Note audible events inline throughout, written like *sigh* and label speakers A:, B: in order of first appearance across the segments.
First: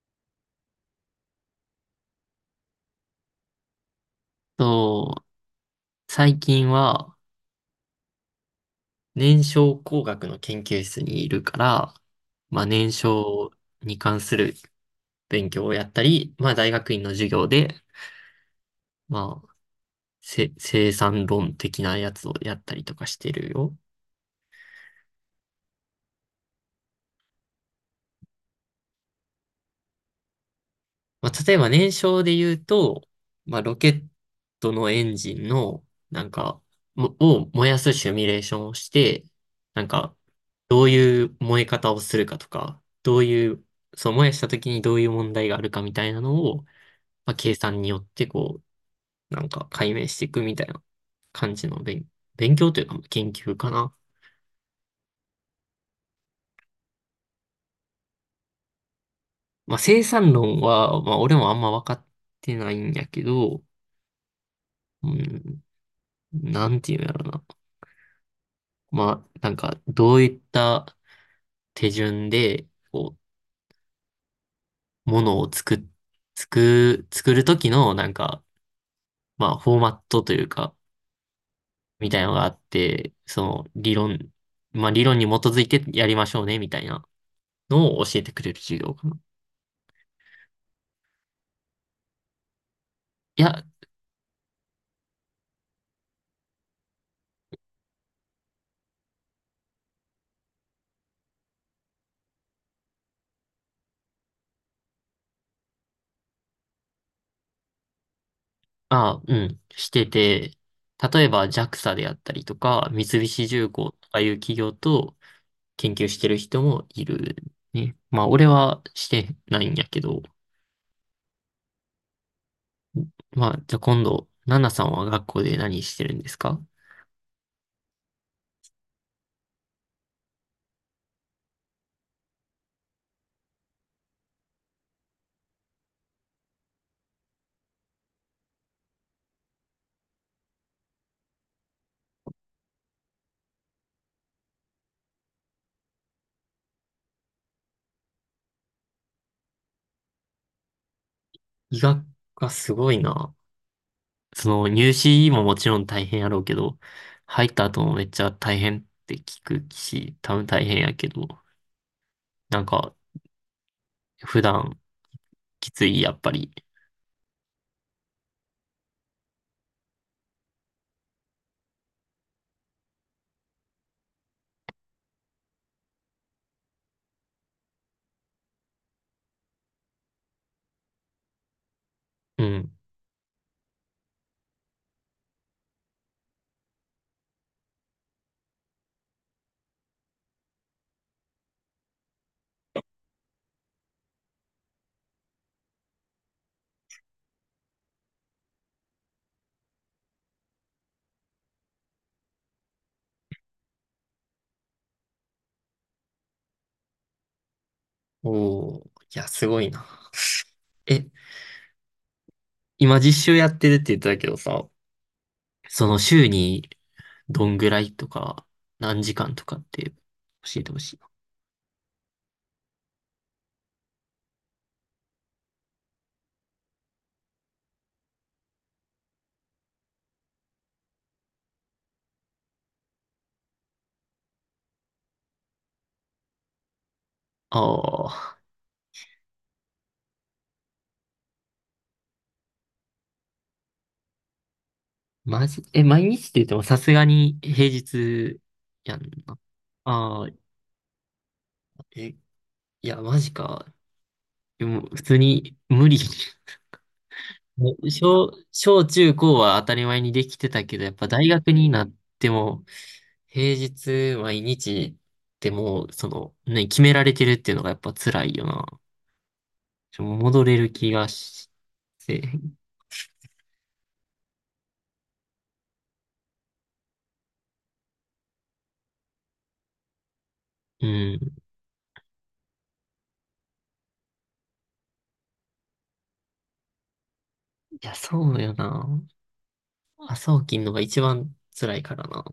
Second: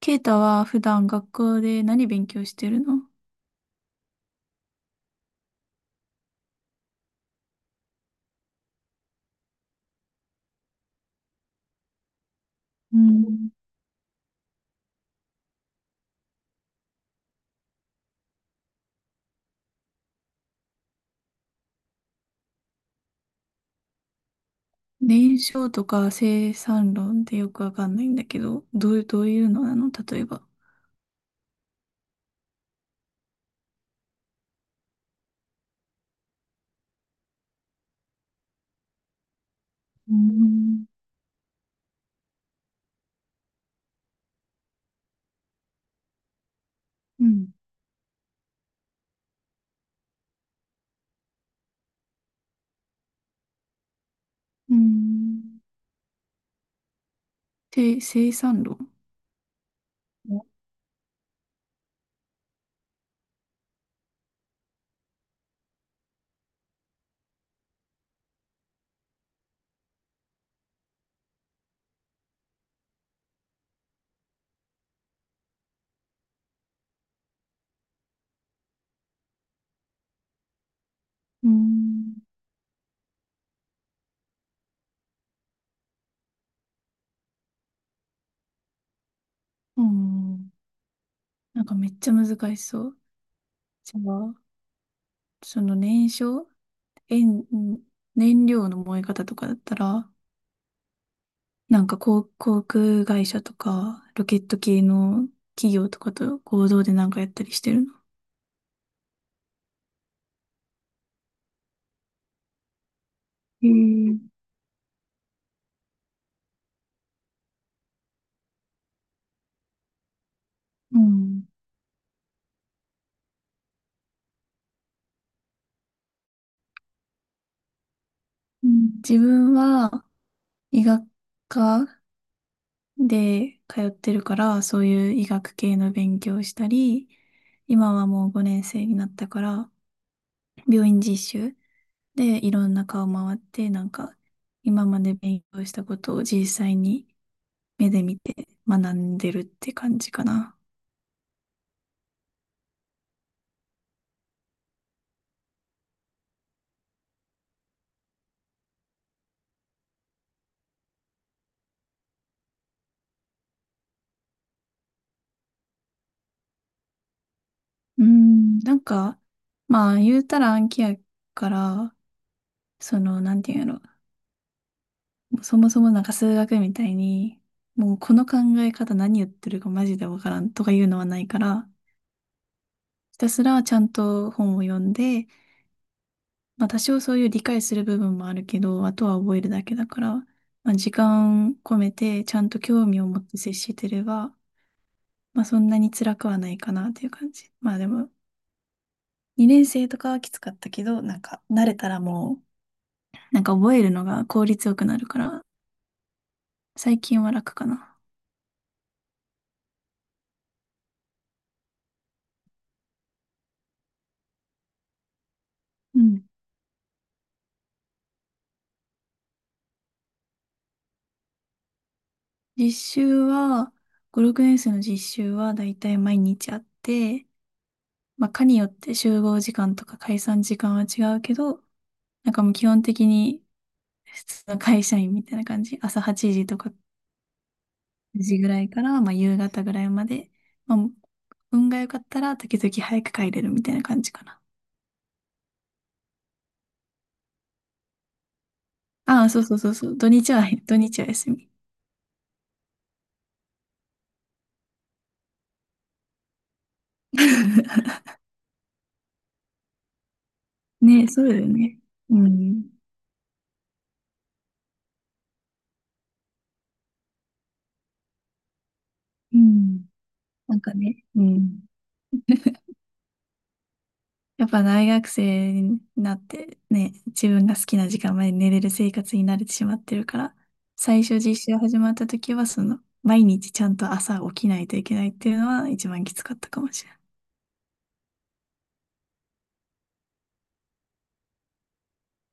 A: ケイタは普段学校で何勉強してるの？
B: そう、最近は燃焼工学の研究室にいるから、まあ燃
A: う
B: 焼
A: ん、
B: に関する勉強をやったり、まあ大学院の授業で、まあ生産論的なやつをやったりとかしてるよ。
A: 燃焼とか生産論ってよくわかんないんだけど、どういうのなの、例えば。
B: まあ、例えば燃焼で言うと、まあ、ロケットのエンジンの、なんか、もを燃やすシミュレーションをして、なん
A: う
B: か、ど
A: ん。
B: ういう燃え方をするかとか、どういう、そう燃やした時にどういう問題があるかみたいなのを、
A: う
B: まあ、
A: ん。
B: 計算によってこう、なんか解明していくみたいな感じの勉強というか研究かな。
A: うん。て生産論。
B: まあ、生産論は、まあ、俺もあんま分かってないんやけど、うん、なんていうんやろな。まあ、なんか、どういった手順で、こう、ものを作っ、作、作るときの、なんか、まあ、フォーマットというか、
A: う
B: み
A: ん。
B: たいなのがあって、その、理論、まあ、理論に基づいてやりましょうね、みたいなのを教えてくれる授業かな。
A: うん。なんかめっちゃ難しそう。
B: いや、
A: じゃあ、その燃焼、えん燃料の燃え方とかだったら、なんか航空会社とか、ロケット系の企業とかと合同でなんかやったりしてるの？
B: あ、うん、してて、例えば JAXA であったりとか、三菱
A: へ
B: 重工と
A: え。
B: かいう企業と研究してる人もいるね。まあ、俺はしてないんやけど、
A: うん。
B: まあ、じゃあ今度、ナナさんは学校で何してるんですか？
A: うん、自分は医学科で通ってるから、そういう医学系の勉強をしたり、今はもう5年生になったから、病院実習でいろんな顔回って、なんか今まで勉強したことを実際に目で見て学んでるって感じかな。
B: 医学がすごいな。その入試ももちろん大変やろうけど、入った後もめっちゃ大変って聞くし、多分大変やけど、なんか普段きつい、やっぱり。
A: うーん、なんか、まあ、言うたら暗記やから、その、なんていうんやろ。そもそもなんか数学みたいに、もうこの考え方何言ってるかマジでわからんとかいうのはないから、
B: うん。
A: ひたすらちゃんと本を読んで、まあ多少そういう理解する部分もあるけど、あとは覚えるだけだから、まあ時間込めてちゃんと興味を持って接してれば、まあそんなに辛くはないかなっていう感じ。まあでも、2年生とかはきつかったけど、なんか慣れたらもう、なんか覚えるのが効率よくなるから、最近は楽かな。
B: おー、いや、すごいな。え、今実習やってるって言ってたけどさ、その
A: うん。
B: 週にどんぐらいとか、何時間とかって教えてほしいな。
A: 実習は、5、6年生の実習はだいたい毎日あって、まあ、科によって集合時間とか解散時間は違うけど、なんかもう基本的に普通の会社員みたいな感じ。朝8時とか、
B: ああ。
A: ぐらいから、まあ、夕方ぐらいまで。まあ、運が良かったら時々早く帰れるみたいな感じかな。
B: マジ、え、毎日って言ってもさすがに平日やん
A: ああ、
B: な。
A: そうそうそうそう。土
B: ああ、
A: 日は、土日は休み。
B: え、いや、マジか。でも、普通に無理。*laughs* もう
A: *laughs*
B: 小中高は当たり前にできてたけど、やっ
A: ね、
B: ぱ
A: そ
B: 大
A: うだよ
B: 学に
A: ね。
B: なっ
A: う
B: ても、
A: ん。
B: 平日毎日でもう、その、ね、決められてるっていうのがやっぱ辛いよな。
A: うん。
B: ちょ戻
A: な
B: れ
A: ん
B: る
A: か
B: 気
A: ね、
B: が
A: う
B: し
A: ん。
B: て。
A: やっぱ大学生になってね、自分が好きな時間まで寝れる生活に慣れてしまってるから、
B: う
A: 最
B: ん。
A: 初
B: い
A: 実習始まった時は、その、毎日ちゃんと朝起きないといけないっていうのは一番きつかったかもしれない。
B: や、そうよな。朝起きんのが一番辛いからな。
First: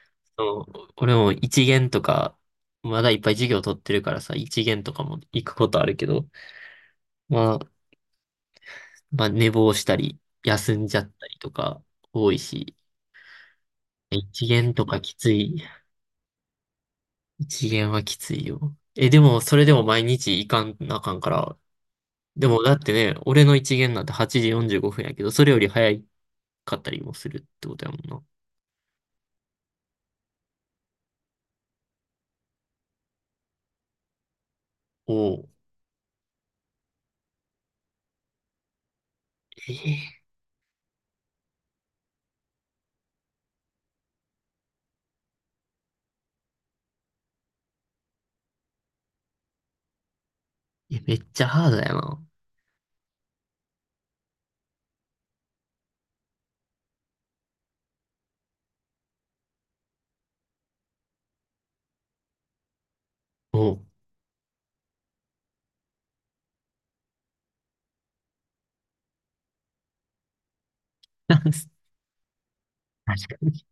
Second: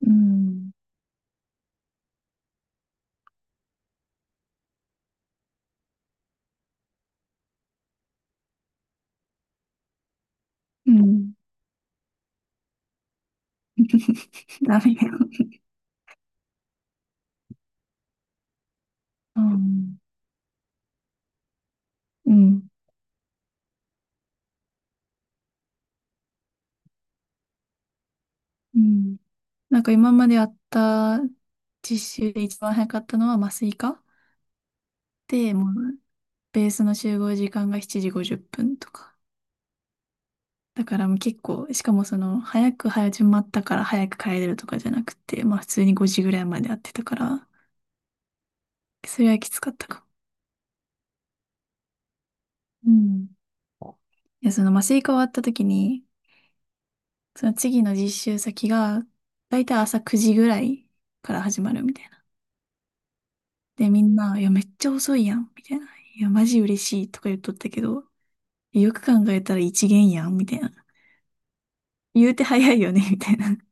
A: う
B: そ
A: ん。
B: う、俺も一限とか、まだいっぱい授業取ってるからさ、一限とかも行くことあるけど、まあ、まあ寝坊したり、休ん
A: う
B: じゃった
A: ん。
B: りとか多いし、一
A: *laughs*
B: 限
A: ダ
B: と
A: メよ。
B: かきつい。一限はきついよ。え、でも、
A: う
B: それでも
A: ん。
B: 毎日行かんなあかんから、
A: う
B: でも
A: ん。
B: だってね、俺の一限なんて8時45分やけど、それより早かったりもするってことやもんな。
A: うん。なんか今までやった実習で一番早かったのは麻酔科
B: おう。
A: で、もうベースの集合時間が7時50分とか。
B: えー
A: だからもう結構、しかもその、早く始まったから早く帰れるとかじゃなくて、まあ普通に5時ぐらいまでやってたから、それはきつかったか
B: えめっちゃハードやな。
A: も。うん。いや、その麻酔科終わった時に、その次の実習先が、だいたい朝9時ぐらいから始まるみたいな。
B: おう。
A: で、みんな、いや、めっちゃ遅いやん、みたいな。いや、マジ嬉しいとか言っとったけど、よく考えたら一限やん、みたいな。
B: *laughs*
A: 言うて早いよね、み
B: 確
A: たい
B: か
A: な。
B: に。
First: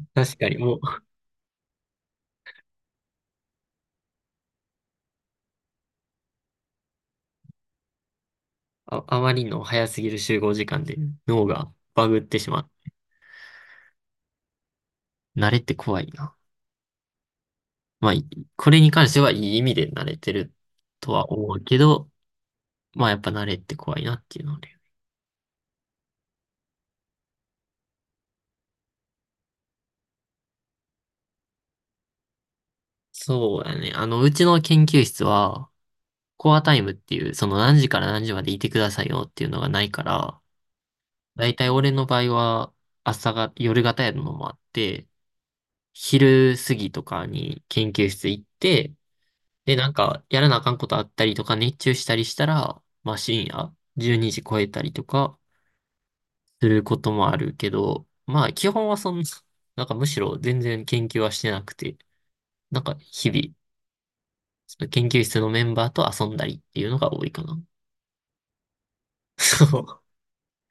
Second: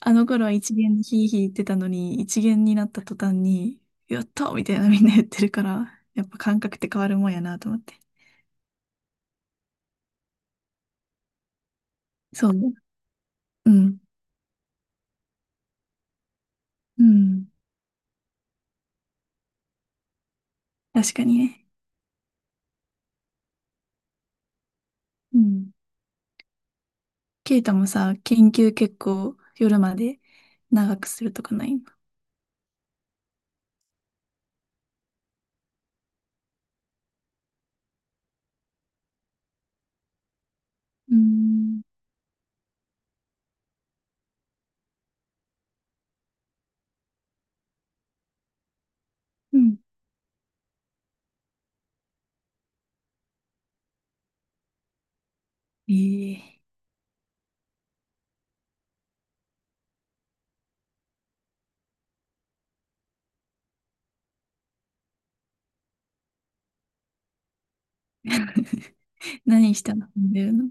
A: あの
B: 確
A: 頃
B: か
A: は
B: に、
A: 一
B: もう、
A: 元でヒーヒー言ってたのに、一元になった途端に、やったみたいなみんな言ってるから、やっぱ感覚って変わるもんやなと思って。
B: あ、あまりの早すぎる集合時間で脳がバグって
A: そ
B: し
A: う
B: まう。
A: ね。うん。
B: 慣れって怖いな。
A: うん。
B: まあ、これに関してはいい意味で慣れてると
A: 確か
B: は
A: に
B: 思う
A: ね。
B: けど、まあやっぱ慣れって怖いなっていうので。
A: うん。ケイタもさ、研究結構夜まで長くするとかないの？
B: そうだね。あの、うちの研究室は、コアタイムっていう、その何時から何時までいてくださいよっていうのがないから、
A: うー
B: だいたい
A: ん。
B: 俺の場合は、朝が、夜型やるのもあって、昼過ぎとかに研究室行って、
A: う
B: で、
A: ん。
B: なんか、やらなあかんことあったりとか、熱中したりしたら、まあ深夜、12時超えたりとか、
A: ええ。
B: することもあるけど、まあ基本はそんな、*laughs* なんかむしろ全然研究はしてなくて、なんか日々、その研究室のメンバーと遊んだりっていうのが多いかな。
A: *laughs*
B: *laughs* そ
A: 何した
B: う。
A: の？飲んでるの？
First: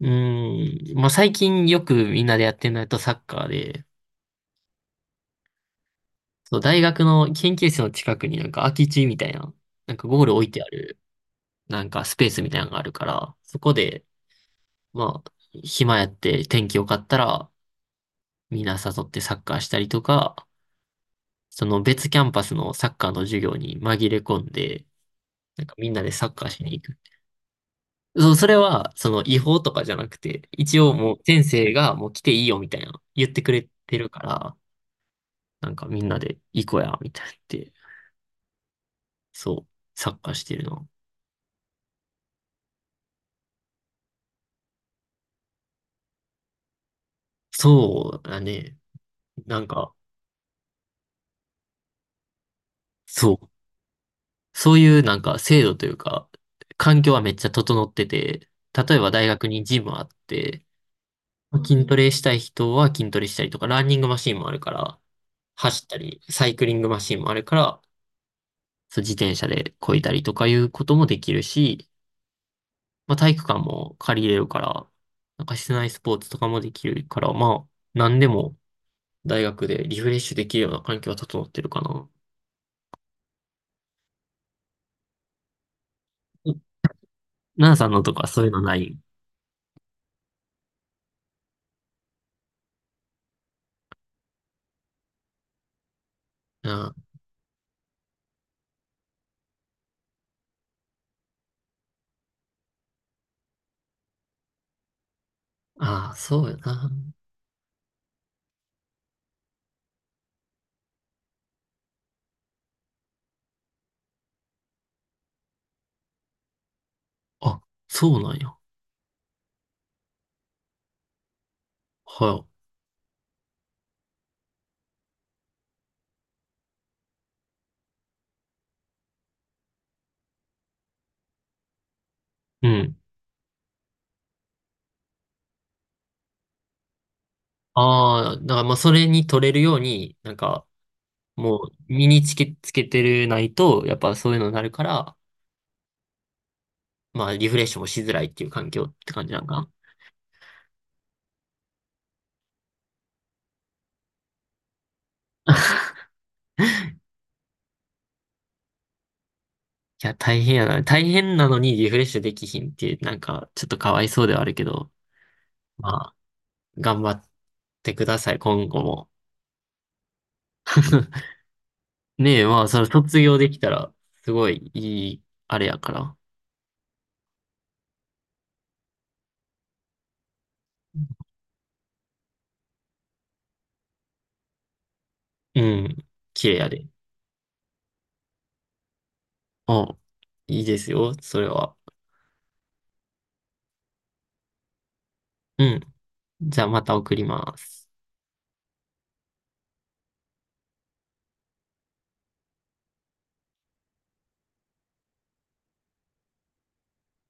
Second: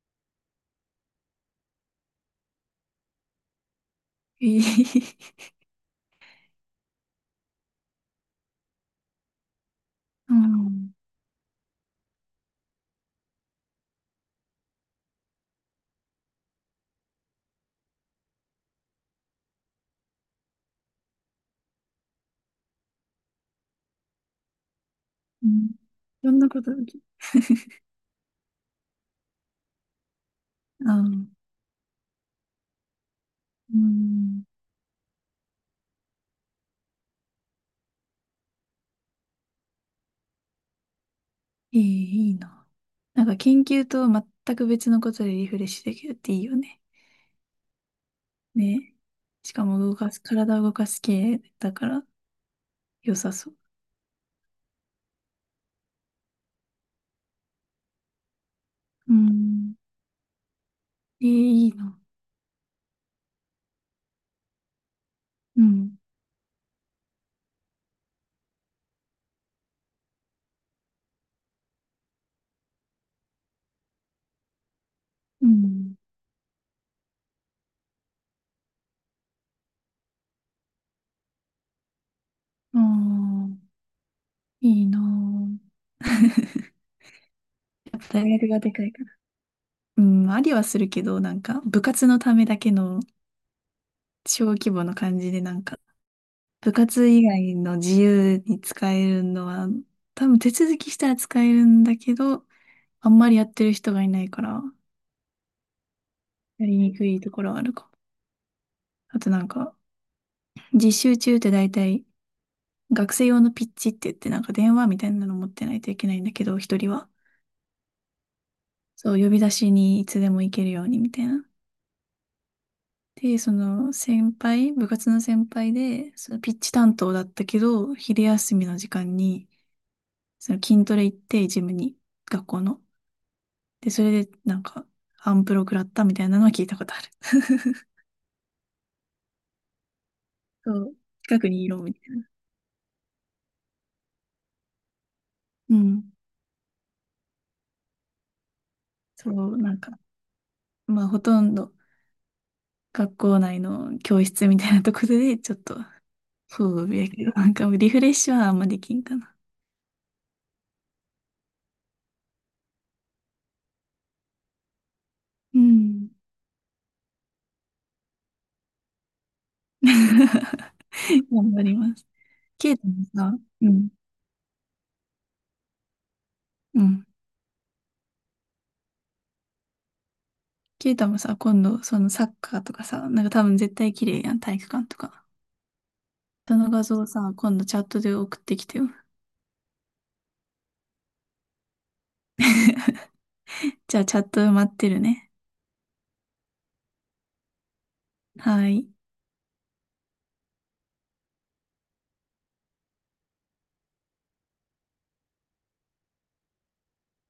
B: うーん。まあ最近よくみんなでやってるのやとサッカーで、
A: ええ。
B: そう、大学の研究室の近くになんか空き地みたいな、なんかゴー
A: う
B: ル置いてあ
A: ん。
B: る、なんかスペースみたいなのがあるから、そこで、まあ、暇やって天気良かったら、みんな誘ってサッカーしたりとか、その別キャンパスのサッカーの授業に紛れ込んで、
A: う
B: なん
A: ん。い
B: かみんなでサ
A: ろ
B: ッ
A: ん
B: カー
A: な
B: し
A: こと
B: に
A: あ
B: 行
A: る。
B: く。そう、それは、その違法とかじゃなくて、一
A: あ
B: 応
A: あ。
B: もう先生がもう来ていいよみたいな言ってくれ
A: う
B: てるか
A: ん。
B: ら、なんかみんなで行こうや、みたいなって、そう、サッカーしてるの。
A: ええ、いいな。なんか研究と全く別のことでリフレッシュできるっていいよね。
B: そうだね。
A: ね。し
B: な
A: か
B: ん
A: も
B: か、
A: 動かす、体を動かす系だから良
B: そ
A: さ
B: う。
A: そう。
B: そういうなんか制度というか、環境はめっちゃ整ってて、例えば
A: う
B: 大学に
A: ん。
B: ジムあって、
A: ええ、いい
B: 筋ト
A: な。
B: レしたい人は筋トレしたりとか、ランニングマシンもあるから、
A: う
B: 走っ
A: ん。
B: たり、サイクリングマシンもあるから、そう自転車で漕いだりとかいうこともできるし、まあ、体育館も借りれるから、なん
A: う
B: か室内
A: ん。
B: スポーツとかもできるから、まあ、何でも大学でリフレッシュできるような環境は整ってるかな。
A: ああ、いいな。
B: ナナさん
A: や
B: の
A: っ
B: と
A: ぱ
B: か
A: 大
B: そうい
A: 学
B: う
A: が
B: の
A: で
B: な
A: かい
B: い？
A: から。うん、ありはするけど、なんか部活のためだけの小規模の感じで、なんか部活以外の自由に使えるのは、多分手続きしたら使えるんだけど、あんまりやってる人がいないから、
B: ああ、そうよ
A: やり
B: な。
A: にくいところはあるかも。あとなんか、実習中って大体、学生用のピッチって言って、なんか電話みたいなの持ってないといけないんだけど、一人は。
B: あ、そうなんや。
A: そう、呼び出しにいつでも行けるようにみたいな。
B: は
A: で、その先輩、部活の先輩で、そのピッチ担当だったけど、昼休みの時間に、その筋トレ行って、ジムに、学校
B: い。う
A: の。
B: ん。
A: で、それで、なんか、アンプロ食らったみたいなのは聞いたことある。
B: ああ、だからまあそれに取れるように、なん
A: *laughs*
B: か
A: そう、近く
B: も
A: にい
B: う
A: ろみた
B: 身
A: い
B: に
A: な。
B: つけ、つけてるないと、やっぱそういうのになるから、
A: うん。
B: まあリフレッシュもしづらいっていう環境って感
A: そ
B: じなんか
A: う、
B: な。
A: なんか、まあ、ほとんど学校内の教室みたいなところで、*laughs* ちょっと、そうやけど、なんかリフレッシュはあんまできんかな。
B: いや、大変やな。大変なのにリフレッシュできひんって、なんかちょっとかわいそうではあるけど、
A: うん。
B: まあ頑張ってください、今後も。*laughs*
A: *laughs* 頑張ります。
B: ねえ、まあ
A: ケ
B: そ
A: イ
B: の
A: タも
B: 卒業
A: さ、
B: でき
A: う
B: た
A: ん、
B: ら、すごいいい、あれやから。
A: うん。ケイタもさ、今度、そのサッカーとかさ、なんか多分絶対綺麗やん、体育館とか。
B: うん、綺
A: そ
B: 麗や
A: の画
B: で。
A: 像さ、今度チャットで送ってきてよ。
B: あ、いいですよ、それは。
A: じゃあチャット待ってるね。
B: うん。じゃあまた送ります。
A: はい。